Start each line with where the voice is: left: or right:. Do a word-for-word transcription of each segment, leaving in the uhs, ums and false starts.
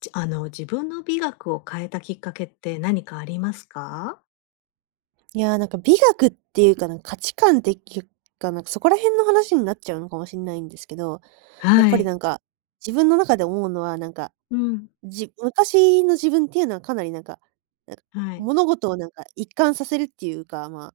left: じあの、自分の美学を変えたきっかけって何かありますか？
right: いやー、なんか美学っていうかなんか価値観っていうか、なんかそこら辺の話になっちゃうのかもしれないんですけど、やっ
left: は
right: ぱり
left: い。
right: なんか、自分の中で思うのはなんか、
left: うん。
right: じ昔の自分っていうのはかなりなんか、なんか
left: はい。
right: 物事をなんか一貫させるっていうか、まあ、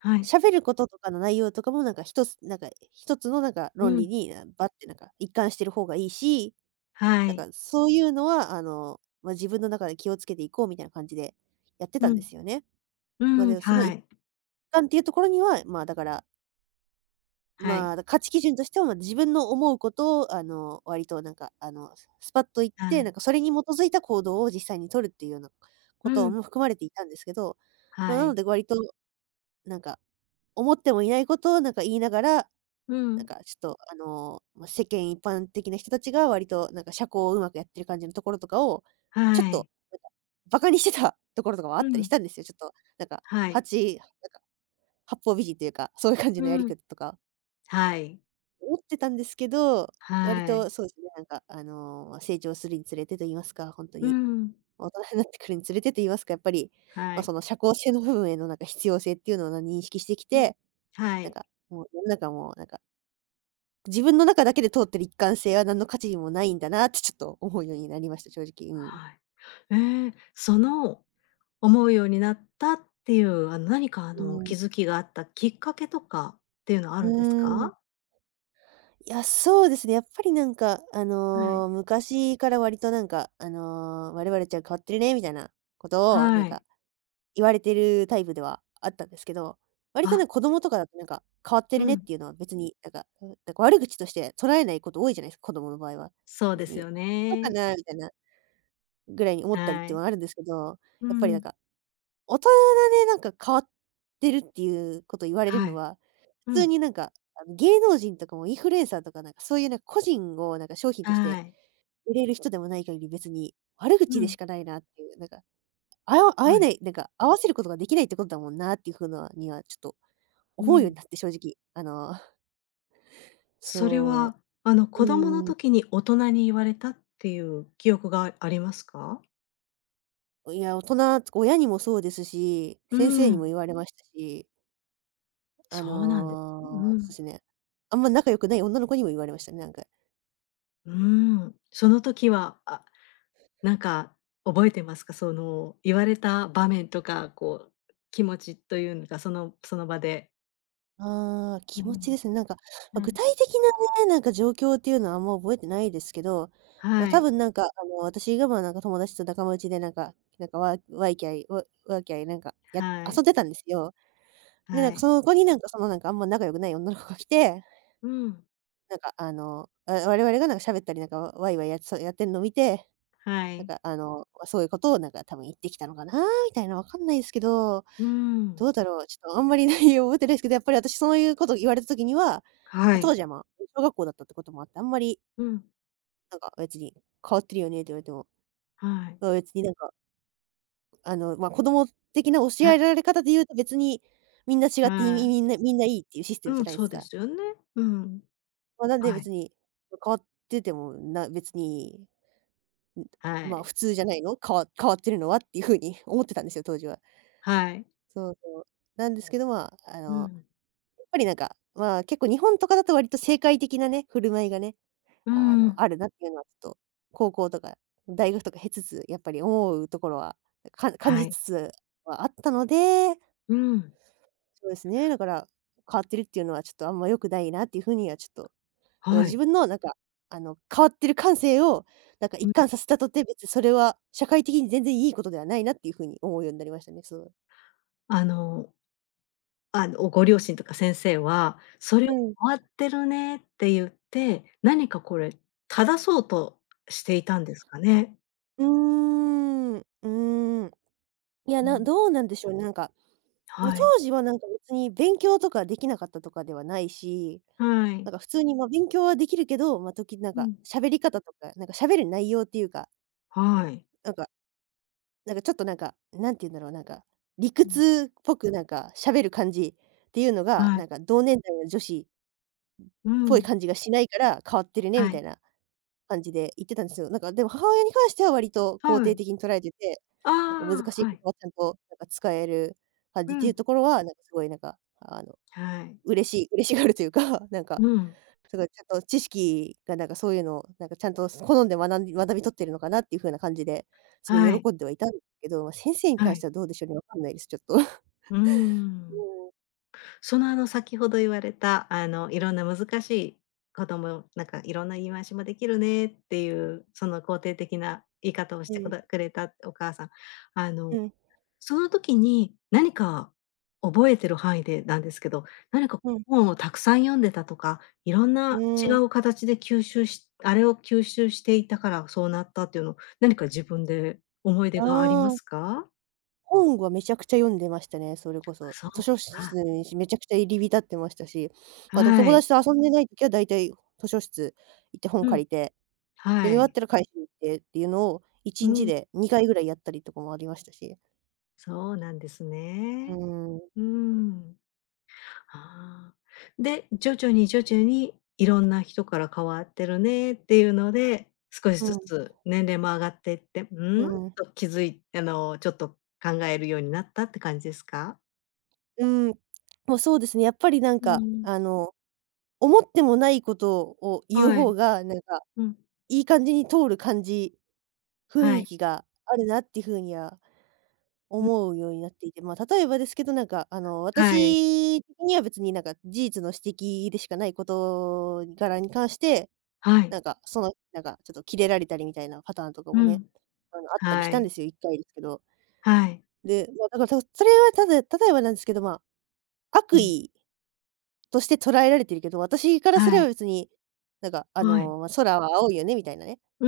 left: はい。
right: 喋ることとかの内容とかもなんか一つなんか一つのなんか
left: う
right: 論理
left: ん。
right: に、あ、ってなんか一貫してる方がいいし、
left: は
right: なん
left: い。
right: かそういうのはあの、まあ、自分の中で気をつけていこうみたいな感じでやってたん
left: う
right: で
left: ん。
right: すよね。
left: う
right: ま、
left: ん。
right: でもその
left: は
right: 一
left: い。
right: 環っていうところには、まあ、だから、
left: は
right: ま
left: い。
right: あ、価値基準としては、ま、自分の思うことを、あの、割となんか、あの、スパッと言っ
left: は
right: て、な
left: い。
right: んかそれに基づいた行動を実際に取るっていうようなこ
left: う
right: と
left: ん。
right: も含まれていたんですけど、ま、
left: は
right: なの
left: い。
right: で割となんか、思ってもいないことをなんか言いながら、
left: う
right: なん
left: ん。
right: かちょっと、あの、ま、世間一般的な人たちが割となんか社交をうまくやってる感じのところとかを、
left: は
right: ちょっと
left: い。
right: なんか、にしてたところとかもあ
left: う
right: ったりし
left: ん。
right: たんですよ。ちょっとなんか、
left: は
right: は
left: い。
right: ち八方美人というか、そういう感じ
left: う
right: のやり
left: ん。
right: 方とか、
left: はい。
right: 思ってたんですけど、割
left: はい。
right: とそうですね、なんか、あの、成長するにつれてと言いますか、ほんと
left: う
right: に、
left: ん。
right: 大人になってくるにつれてと言いますか、やっぱり、
left: は
right: ま、そ
left: い。
right: の社交性の部分へのなんか必要性っていうのをな認識してき
left: うん。
right: て、
left: は
right: なん
left: い。
right: か、もう世の中もなんか、自分の中だけで通ってる一貫性は何の価値にもないんだなってちょっと思うようになりました、正直。うん。
left: はい。ええ、その、思うようになったっていう、あの、何かあ
right: う
left: の、
right: ーん。
left: 気づきがあったきっかけとかっていうのはあ
right: う
left: るんです
right: ー
left: か？
right: ん。いや、そうですね。やっぱりなんか、あ
left: はい。
right: の、昔から割となんか、あの、「我々ちゃん変わってるね」みたいなことをなん
left: は
right: か
left: い。
right: 言われてるタイプではあったんですけど、割と
left: あ、
right: ね、子供とかだとなんか「変わって
left: う
right: るね」っ
left: ん。
right: ていうのは別になんか、うん、なんか悪口として捉えないこと多いじゃないですか、子供の場合は。
left: そう
right: 別
left: です
right: に
left: よ
right: 「そうか
left: ね。
right: な」みたいなぐらいに思ったりっ
left: は
right: ていうの
left: い。
right: はあるんですけど、
left: う
right: やっぱりなん
left: ん。
right: か大人でなんか変わってるっていうこと言われる
left: は
right: の
left: い。
right: は、
left: う
right: 普通
left: ん。
right: になんか、あの、芸能人とかもインフルエンサーとかなんかそういうなんか個人をなんか商品とし
left: は
right: て
left: い。
right: 売れる人でもない限り、別に悪
left: う
right: 口でし
left: ん。
right: かないなっていう、なんか、あや会
left: は
right: え
left: い。
right: ない、なんか合わせることができないってことだもんなっていう風なにはちょっと
left: う
right: 思うよう
left: ん。
right: になって、正直。あの、
left: それ
right: そ
left: は、あの、
right: う、
left: 子供の
right: う
left: 時に大人に言われたっていう記憶がありますか？
right: ん、いや、大人親にもそうですし、
left: う
right: 先生にも
left: ん。
right: 言われましたし、あ
left: そうなんです。
right: の、
left: う
right: そうで
left: ん。
right: すね、あんま仲良くない女の子にも言われましたね、なんか。
left: うん。その時は、あ、なんか覚えてますか？その、言われた場面とか、こう、気持ちというのか、そのその場で。
right: ああ、
left: う
right: 気持ちで
left: ん。
right: すね。なんか、ま、
left: はい。
right: 具体的なね、なんか状況っていうのはあんま覚えてないですけど、ま、
left: は
right: 多
left: い。
right: 分なんか、あの、私が、ま、なんか友達と仲間内でなんかなんか、わわいきゃいわわきゃいなんか、や
left: は
right: 遊ん
left: い。
right: でたんですよ。で、なん
left: は
right: か
left: い。
right: そこになんか、その、なんかあんま仲良くない女の子が来て、
left: うん。
right: なんかあの、わ我々がなんか喋ったりなんか、わわいわいやそうやってんの見て、
left: は
right: なん
left: い。
right: かあの、まそういうことをなんか多分言ってきたのかなみたいな、わかんないですけど
left: うん。
right: どうだろう、ちょっとあんまり内容覚えてないですけど、やっぱり私そういうこと言われた時には、
left: は
right: ま、当
left: い。
right: 時は、ま、小学校だったってこともあって、あんまり
left: うん、
right: なんか別に「変わってるよね」って言われても、
left: はい。
right: ま、別になんか、あの、ま、子供的な教え
left: あ、
right: られ方で言うと別にみんな違って、い
left: は
right: み
left: い。
right: みんなみんないいっていうシステム
left: う
right: じゃ
left: ん、
right: ないで
left: そ
right: す
left: うで
right: か。
left: すよね。うん。
right: ま、なんで
left: はい。
right: 別に、ま変わってても、な別に、
left: は
right: ま、
left: い。
right: 普通じゃないの？かわ変わってるのはっていう風に思ってたんですよ、当時は。
left: はい。
right: そうそう。なんですけど、ま、あ
left: う
right: の、
left: ん。
right: やっぱりなんか、まあ、結構日本とかだと割と正解的なね、振る舞いがね
left: う
right: あの、
left: ん。
right: あるなっていうのはちょっと、高校とか大学とか経つつ、やっぱり思うところは、か感
left: は
right: じ
left: い。
right: つつはあったので、
left: うん。
right: そうですね、だから、変わってるっていうのはちょっとあんま良くないなっていう風にはちょっと、だから
left: は
right: 自
left: い。
right: 分のなんか、あの、変わってる感性を、なんか一
left: うん、
right: 貫させたとて、別にそれは社会的に全然いいことではないなっていう風に思うようになりましたね、そう。
left: あのあの、ご両親とか先生は、それ
right: うん。
left: 「終わってるね」って言って、何かこれ正そうとしていたんですかね？
right: うーん、うーん。いや、
left: う
right: な
left: ん。
right: どうなんでしょうね、なんか、ま、
left: はい。
right: 当時はなんか別に勉強とかできなかったとかではないし
left: はい。
right: なんか普通に、ま、勉強はできるけど、まあ、時々なん
left: う
right: か
left: ん。
right: 喋り方とか、なんか喋る内容っていうか、
left: はい。
right: なんかなんかちょっとなんか、何て言うんだろう、なんか、理
left: うん。
right: 屈っぽくなんか喋る感じっていうのが、
left: は
right: な
left: い。
right: んか同年代の女子
left: う
right: っぽい
left: ん。
right: 感じがしないから変わってるねみ
left: は
right: たい
left: い。
right: な感じで言ってたんですよ。なんかでも母親に関しては割と肯
left: は
right: 定
left: い。
right: 的に捉えてて、なんか
left: あ
right: 難し
left: あ、
right: い
left: は
right: こ
left: い。
right: とはちゃんとなんか使える感
left: う
right: じってい
left: ん。
right: うところは、なんかすごいなんか、あの、
left: はい。
right: 嬉しい嬉しがるというか、なんか
left: うん。
right: すごいちゃんと知識がなんかそういうのをなんかちゃんと好んで学んで学び取ってるのかなっていう風な感じで、すごい
left: はい。
right: 喜んではいたんですけど、ま、先生に
left: は
right: 関して
left: い。
right: はどうでしょうね、わかんないです、ちょっと。
left: うーん。その、あの、先ほど言われた、あの、いろんな難しい子供なんかいろんな言い回しもできるねっていう、その肯定的な言い方をし
right: う
left: てく
right: ん、
left: だくれたお母さん、あの
right: うん、
left: その時に、何か覚えてる範囲でなんですけど、何か
right: うん、
left: 本をたくさん読んでたとか、いろん
right: う
left: な違
right: ーん、
left: う形で吸収しあれを吸収していたからそうなったっていうの、何か自分で思い出
right: あ
left: があります
right: あ、
left: か？
right: 本はめちゃくちゃ読んでましたね、それこ
left: あ、
right: そ。
left: そ
right: 図
left: う。
right: 書室
left: あ、
right: にめちゃくちゃ入り浸ってましたし、あと友
left: はい。
right: 達と遊んでない時は大体図書室行って本
left: う
right: 借
left: ん。
right: りて、読み
left: は
right: 終わっ
left: い。
right: たら返しに行ってっていうのを
left: う
right: いちにち
left: ん。
right: でにかいぐらいやったりとかもありましたし。
left: そうなんです
right: うー
left: ね。
right: ん、
left: うん。ああ。で、徐々に徐々にいろんな人から変わってるねっていうので、少し
right: う
left: ず
right: ん、
left: つ年齢も上がっていって、
right: う
left: うん？
right: ん。
left: と気づいあの、ちょっと考えるようになったって感じですか？
right: うん、もうそうですね、やっぱりなん
left: う
right: か、
left: ん。
right: あの、思ってもないことを言う
left: はい。
right: 方が、なんか、
left: うん。
right: いい感じに通る感じ、雰
left: は
right: 囲
left: い。
right: 気があるなっていう風には
left: うん。
right: 思うようになっていて、まあ、例えばですけど、なんか、あの、
left: はい。
right: 私的には別になんか、事実の指摘でしかない事柄に関して、
left: はい。
right: なんか、その、なんか、ちょっとキレられたりみたいなパターンとか
left: う
right: もね、
left: ん。
right: あの、あったりし
left: は
right: たんで
left: い。
right: すよ、一回ですけど。
left: はい。
right: で、まあ、だから、そそれはただ例えばなんですけど、まあ、
left: う
right: 悪
left: ん。
right: 意として捉えられてるけど、私からす
left: は
right: れば
left: い。
right: 別に、なんか、あ
left: はい。
right: の、ま、空は青いよねみたいなね。
left: う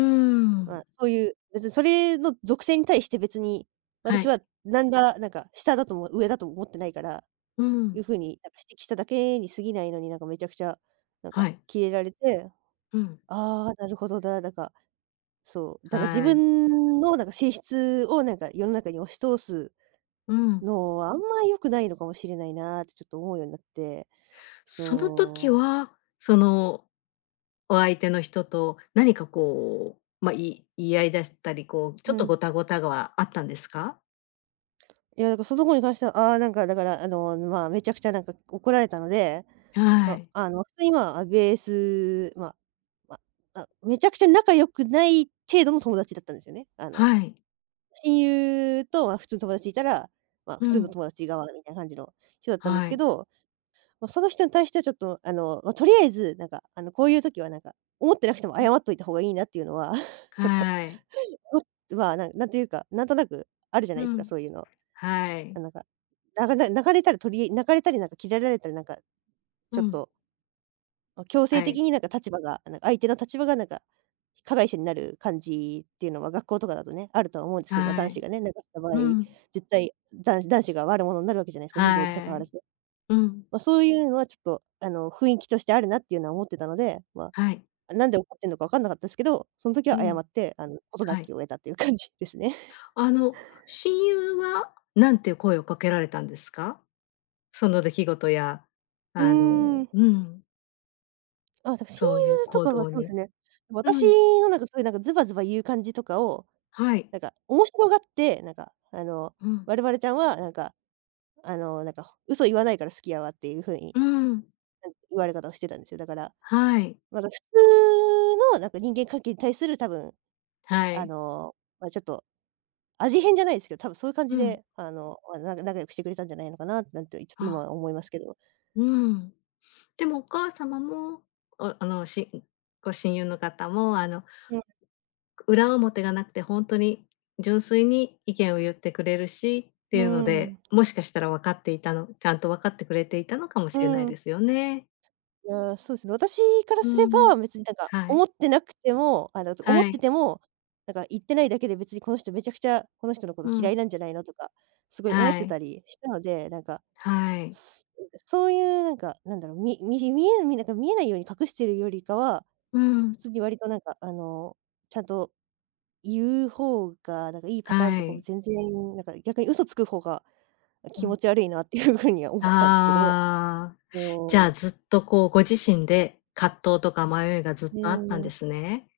right: まあ、
left: ん。
right: そういう、別にそれの属性に対して別に、
left: は
right: 私
left: い。
right: はなんら、なんか下だとも上だとも思ってないから、
left: う
right: いう
left: ん。
right: 風になんか指摘しただけに過ぎないのに、なんかめちゃくちゃ、なんか
left: はい。
right: キレられて、
left: うん。
right: ああ、なるほどな、なんか、そう、だから自
left: はい。
right: 分のなんか性質をなんか世の中に押し通す
left: うん。
right: のはあんま良くないのかもしれないなってちょっと思うようになって、
left: その時
right: そう。
left: は、そのお相手の人と何かこう、まあ、言い言い合いだしたり、こう、ちょ
right: う
left: っと
right: ん。
left: ごたごたがはあったんですか？
right: いや、だからその子に関しては、ああ、なんかだから、あの、まあ、めちゃくちゃなんか怒られたので、ま
left: はい。
right: あ、あの、普通に、まあ、ベース、まあ、ま、あ、あめちゃくちゃ仲良くない程度の友達だったんですよね。あの、
left: はい。
right: 親友と、まあ、普通の友達いたら、まあ、
left: う
right: 普通の
left: ん。
right: 友達側みたいな感じの人だったんです
left: は
right: け
left: い。
right: ど、まあ、その人に対してはちょっと、あの、まあ、とりあえず、なんか、あの、こういう時はなんか、思ってなくても
left: うん。
right: 謝っといた方がいいなっていうのは、ちょっと、
left: はい。
right: まあ、なんなんていうか、なんとなくあるじゃない
left: う
right: ですか、
left: ん。
right: そういうの。
left: はい。
right: なんか、ながな泣かれたらとり泣かれたりなんかキレられたりなんか、
left: う
right: ちょっ
left: ん。
right: と、まあ。強制
left: はい。
right: 的になんか立場が、なんか相手の立場がなんか、加害者になる感じっていうのは学校とかだとね、あるとは思うんですけど、ま、
left: は
right: 男子
left: い。
right: がね、なんかした場合、
left: うん。
right: 絶対だん男子が悪者になるわけじゃないですか、事情に関
left: は
right: わら
left: い。
right: ず。
left: うん。
right: ま、そういうのはちょっと、あの、雰囲気としてあるなっていうのは思ってたので、ま、
left: はい。
right: なんで怒ってんのか分かんなかったですけど、そん時
left: う
right: は謝
left: ん。
right: って、あの、事な
left: はい。
right: きを得たっていう感じですね。
left: あの、親友はなんて声をかけられたんですか？その出来事や、
right: う
left: あ
right: ー
left: の
right: ん。
left: うん、
right: あ、だ、親
left: そういう
right: 友と
left: 行
right: かは
left: 動
right: そうです
left: に。
right: ね。私
left: うん、
right: のなんかそういうなんかズバズバ言う感じとかを、
left: はい。
right: なんか面白がって、なんかあの、
left: うん。
right: 「我々ちゃんはなんか、あの、なんか嘘言わないから好きやわ」っていう風に、
left: うん。
right: なん言われ方をしてたんですよ。だから、
left: はい、
right: まだ普通のなんか人間関係に対する多分、
left: は
right: あ
left: い。
right: の、まあ、ちょっと味変じゃないですけど、多分そういう感
left: う
right: じ
left: ん。
right: で、あの、まあ、なんか仲良くしてくれたんじゃないのかな、なんてちょっと今
left: あ、
right: は思いますけど。
left: うん。でもお母様も、おあの、しご親友の方も、あの、
right: う
left: 裏表がなくて本当に純粋に意見を言ってくれるしっ
right: ん、
left: ていうの
right: う
left: で、
right: ん、
left: もしかしたら分かっていたのちゃんと分かってくれていたのかもしれ
right: う
left: ない
right: ん。
left: ですよね。
right: いや、そうですね。私からすれ
left: うん。
right: ば、別になんか
left: はい、
right: 思ってなくても、あの、思っ
left: は
right: て
left: い。
right: ても、なんか言ってないだけで別にこの人めちゃくちゃこの人のこと
left: う
right: 嫌
left: ん。
right: いなんじゃないのとか、すごい思っ
left: は
right: て
left: い、
right: たりしたので、なんか、
left: はい。
right: すそういうなんか、なんだろう、みみ見えみなんか見えないように隠してるよりかは、
left: うん。
right: 普通に割となんか、あの、ちゃんと言う方が、なんかいいパターン
left: は
right: とかも
left: い。
right: 全然、なんか逆に嘘つく方が
left: う
right: 気持
left: ん。
right: ち悪いなっていう風には思ってたんですけど、
left: ああ、じゃ
right: も
left: あ、
right: う、
left: ずっとこうご自身で葛藤とか迷いがずっ
right: う
left: とあったん
right: ーん。
left: ですね。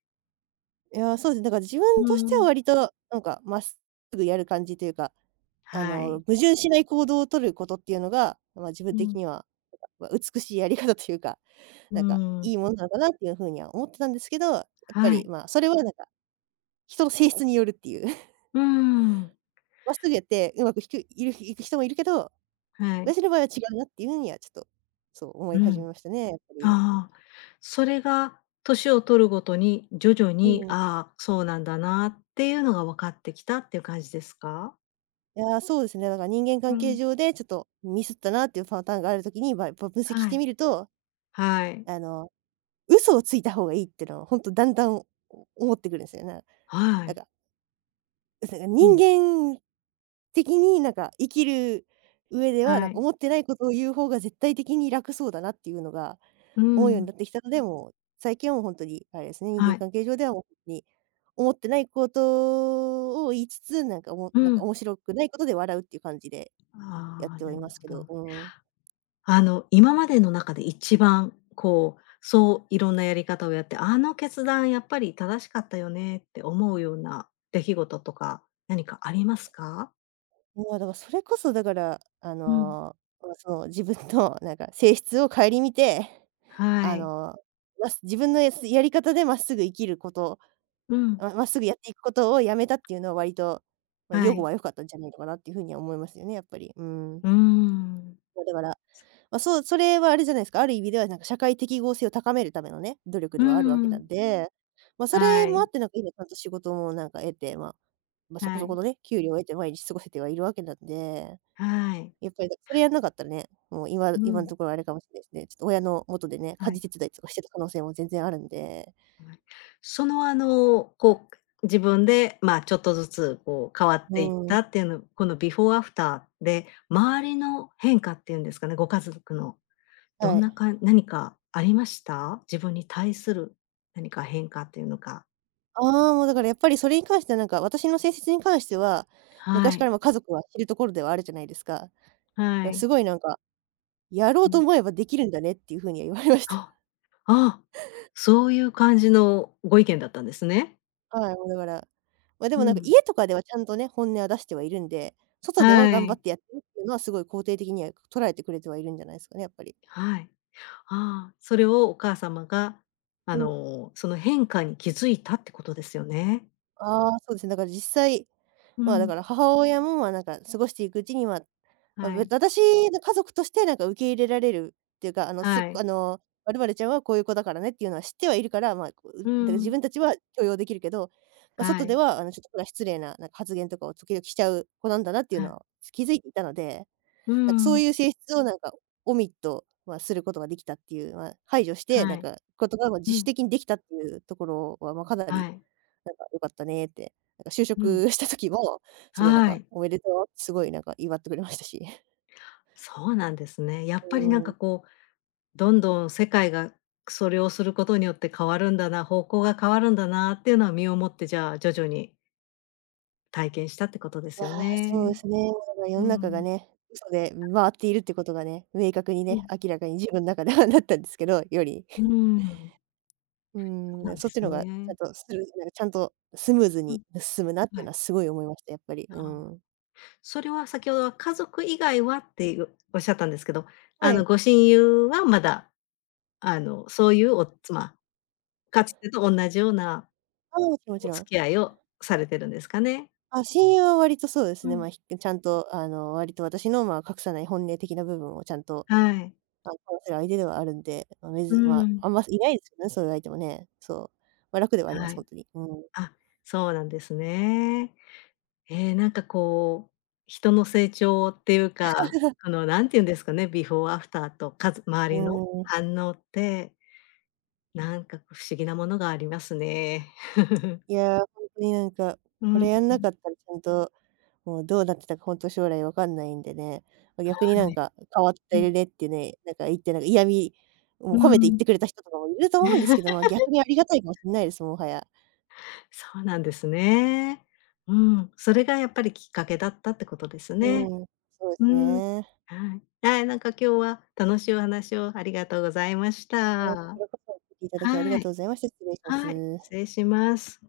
right: いや、そうですね、だから自
left: う
right: 分としては
left: ん、
right: 割と、なんか、まっすぐやる感じというか、あ
left: は
right: の、
left: い。
right: 矛盾しない行動を取ることっていうのが、まあ、自分
left: う
right: 的
left: ん、
right: には、なんか、まあ、美しいやり方というか、
left: う
right: なんか、
left: ん、
right: いいものなのかなっていう風には思ってたんですけど、やっぱ
left: は
right: り、
left: い。
right: まあ、それはなんか、人の性質によるっていう。
left: うん、
right: まっすぐやってうまくひくいるいく人もいるけど、
left: はい。
right: 私の場合は違うなっていうふうにはちょっと、そう思い
left: う
right: 始め
left: ん。
right: ましたね、やっぱり。
left: ああ、それが年を取るごとに徐々
right: う
left: に、
right: ん。
left: ああ、そうなんだなっていうのが分かってきたっていう感じですか？
right: いやー、そうですね、だから人間
left: う
right: 関係
left: ん、
right: 上でちょっとミスったなっていうパターンがあるときに、まあ、やっぱ分析し
left: は
right: て
left: い、
right: みると
left: はい、
right: あの、嘘をついた方がいいってのは、ほんとだんだんお思ってくるんですよね。
left: は
right: なん
left: い。
right: か、なんか
left: う
right: 人
left: ん、
right: 間的になんか生きる上では、なん
left: は
right: か
left: い。
right: 思ってないことを言う方が絶対的に楽そうだなっていうのが
left: う
right: 思うように
left: ん、
right: なってきたので、もう最近はもうほんとにあれですね、人
left: は
right: 間
left: い。
right: 関係上ではもうほんとに、思ってないことを言いつつ、なんかおも
left: う
right: なんか
left: ん。
right: 面白くないことで笑うっていう感じでやっ
left: ああ、
right: ては
left: な
right: い
left: る
right: ますけ
left: ほ
right: ど、
left: ど。
right: うん。
left: あの、今までの中で一番、こう、そういろんなやり方をやって、あの決断やっぱり正しかったよねって思うような出来事とか、何かありますか？
right: まあ、だからそれこそだから、あ
left: うん。
right: の、まあ、その自分のなんか性質を顧みて
left: は
right: あ
left: い。
right: の、ま、自分のやすやり方でまっすぐ生きること、
left: うん。
right: ままっすぐやっていくことをやめたっていうのは割と、ま、予
left: は
right: 後
left: い。
right: は良かったんじゃないのかなっていう風には思いますよね、やっぱり。うーん。
left: うーん。
right: ま、だから、ま、そう、それはあれじゃないですか、ある意味ではなんか社会適合性を高めるためのね、努力
left: うー
right: ではあるわけな
left: ん。
right: んで、ま、そ
left: は
right: れもあ
left: い。
right: ってなんか今ちゃんと仕事もなんか得て、まま、そこ
left: は
right: そ
left: い。
right: このね、給料を得て毎日過ごせてはいるわけなんで
left: はい。
right: やっぱりだそれやんなかったらね、もう今
left: う
right: 今の
left: ん。
right: ところあれかもしれないですね。ちょっと親の元でね、家
left: は
right: 事
left: い。
right: 手伝いとかしてた可能性も全然あるんで。
left: はい。その、あの、こう、自分で、まあ、ちょっとずつ、こう、変わっ
right: う
left: ていっ
right: ー
left: た
right: ん、
left: っていうの、このビフォーアフターで、周りの変化っていうんですかね、ご家族の。ど
right: は
left: ん
right: い。
left: なかん何かありました？自分に対する何か変化っていうのか。
right: ああ、もうだからやっぱりそれに関してはなんか、私の性質に関しては、
left: は
right: 昔か
left: い、
right: らも家族は知るところではあるじゃないですか。
left: は
right: だ、
left: い。
right: すごいなんか、やろ
left: う
right: うと
left: ん。
right: 思えばできるんだねっていう風には言われました。
left: あ、ああ、そういう感じのご意見だったんですね。
right: はい、もうだから、ま、で
left: う
right: もなんか
left: ん。
right: 家とかではちゃんとね、本音は出してはいるんで、外
left: は
right: では頑張っ
left: い、
right: てやってるっていうのはすごい肯定的には捉えてくれてはいるんじゃないですかね、やっぱり。
left: はい。ああ、それをお母様が、あ
right: うん、
left: の、その変化に気づいたってことですよね。
right: ああ、そうですね、だから実際
left: う
right: まあ、だ
left: ん、
right: から母親も、ま、なんか過ごしていくうちには、ま、まあ
left: は
right: べ
left: い、
right: 私の家族としてなんか受け入れられるっていうか、あの、そ
left: はい。
right: あの、「我々ちゃんはこういう子だからね」っていうのは知ってはいるから、まあ、こう、
left: う
right: うだから自
left: ん、
right: 分たちは許容できるけど、まあ、
left: は
right: 外で
left: い、
right: は、あの、ちょっとこれは失礼な、なんか発言とかを時々しちゃう子なんだなってい
left: は
right: うの
left: い。
right: は気づいていたので、
left: う
right: なんかそう
left: ん、
right: いう性質をなんかオミット、まあ、することができたっていう、まあ、排除して、な
left: は
right: ん
left: い、
right: かことが、ま、
left: う
right: 自主
left: ん、
right: 的にできたっていうところは、まあ、かなり
left: はい、
right: 「よかったね」って、なんか就
left: うん、
right: 職 した時も、すごいなん
left: は
right: か
left: い。
right: 「おめでとう」ってすごいなんか祝ってくれましたし。
left: そうなんですね。やっぱ
right: う
left: りなんか
right: ん。
left: こう、どんどん世界がそれをすることによって変わるんだな、方向が変わるんだなっていうのは身をもって、じゃあ徐々に体験したってことで
right: い
left: す
right: や、
left: よ
right: そうで
left: ね。
right: すね。なんか世
left: う
right: の中が
left: ん。
right: ね、嘘で回っているってことがね、明確に
left: う
right: ね、
left: ん。
right: 明らかに自分の中ではなったんですけど、より。
left: うん。
right: うー
left: そ
right: ん、
left: うな
right: で、
left: ん
right: そ
left: で
right: っち
left: す
right: のがちゃ
left: ね。
right: んとスルなんかちゃんとスムーズ
left: う
right: に
left: ん。
right: 進むなってい
left: は
right: うの
left: い。
right: はすごい思いました、やっぱり。
left: あ
right: う
left: あ。
right: ん。
left: それは先ほどは家族以外はっていう、おっしゃったんですけど、
right: は
left: あの、
right: い。
left: ご親友はまだ、あの、そういうおまあかつてと同じような
right: ああ、もちろんもち
left: お
right: ろん。
left: 付き合いをされてるんですかね？
right: あ、親友は割とそうです
left: う
right: ね、
left: ん。
right: ま、ひちゃんとあの、割と私の、ま、隠さない本音的な部分をちゃんと
left: はい。
right: まあ、話せる相手ではあるんで、まあ、め
left: う
right: ずまあ、
left: ん。
right: あんまいないですよね、そういう相手もね。そう。まあ、楽ではありま
left: は
right: す、ほ
left: い。
right: んとに。うん。
left: あ、そうなんですね。えーなんかこう、人の成長っていうか、あの、なんて言うんですかね、ビフォーアフターと、かず周
right: う
left: りの
right: ーん。
left: 反応って、なんか不思議なものがありますね。
right: いや、ほんとになんか、
left: う
right: こ
left: ん、うん、
right: れやんなかったらちゃんと、もうどうなってたかほんと将来わかんないんでね。ま、逆にな
left: は
right: ん
left: い。
right: か変わっ
left: う
right: て
left: ん、
right: るねってね、なんか言ってなんか嫌味を
left: う
right: 褒めて言っ
left: ん。
right: てくれた人とかもいると思うんですけど、まあ、逆にありがたいかもしんないです、もはや。
left: そうなんですね。うん、それがやっぱりきっかけだったってことです
right: う
left: ね。
right: ん、そうで
left: う
right: す
left: ん。
right: ね。
left: はい。はい、なんか今日は楽しいお話をありがとうございまし
right: ええ、こち
left: た。
right: らこそ聞いていただきありが
left: はい。
right: とうございました。失礼しま
left: はい、失
right: す。
left: 礼します。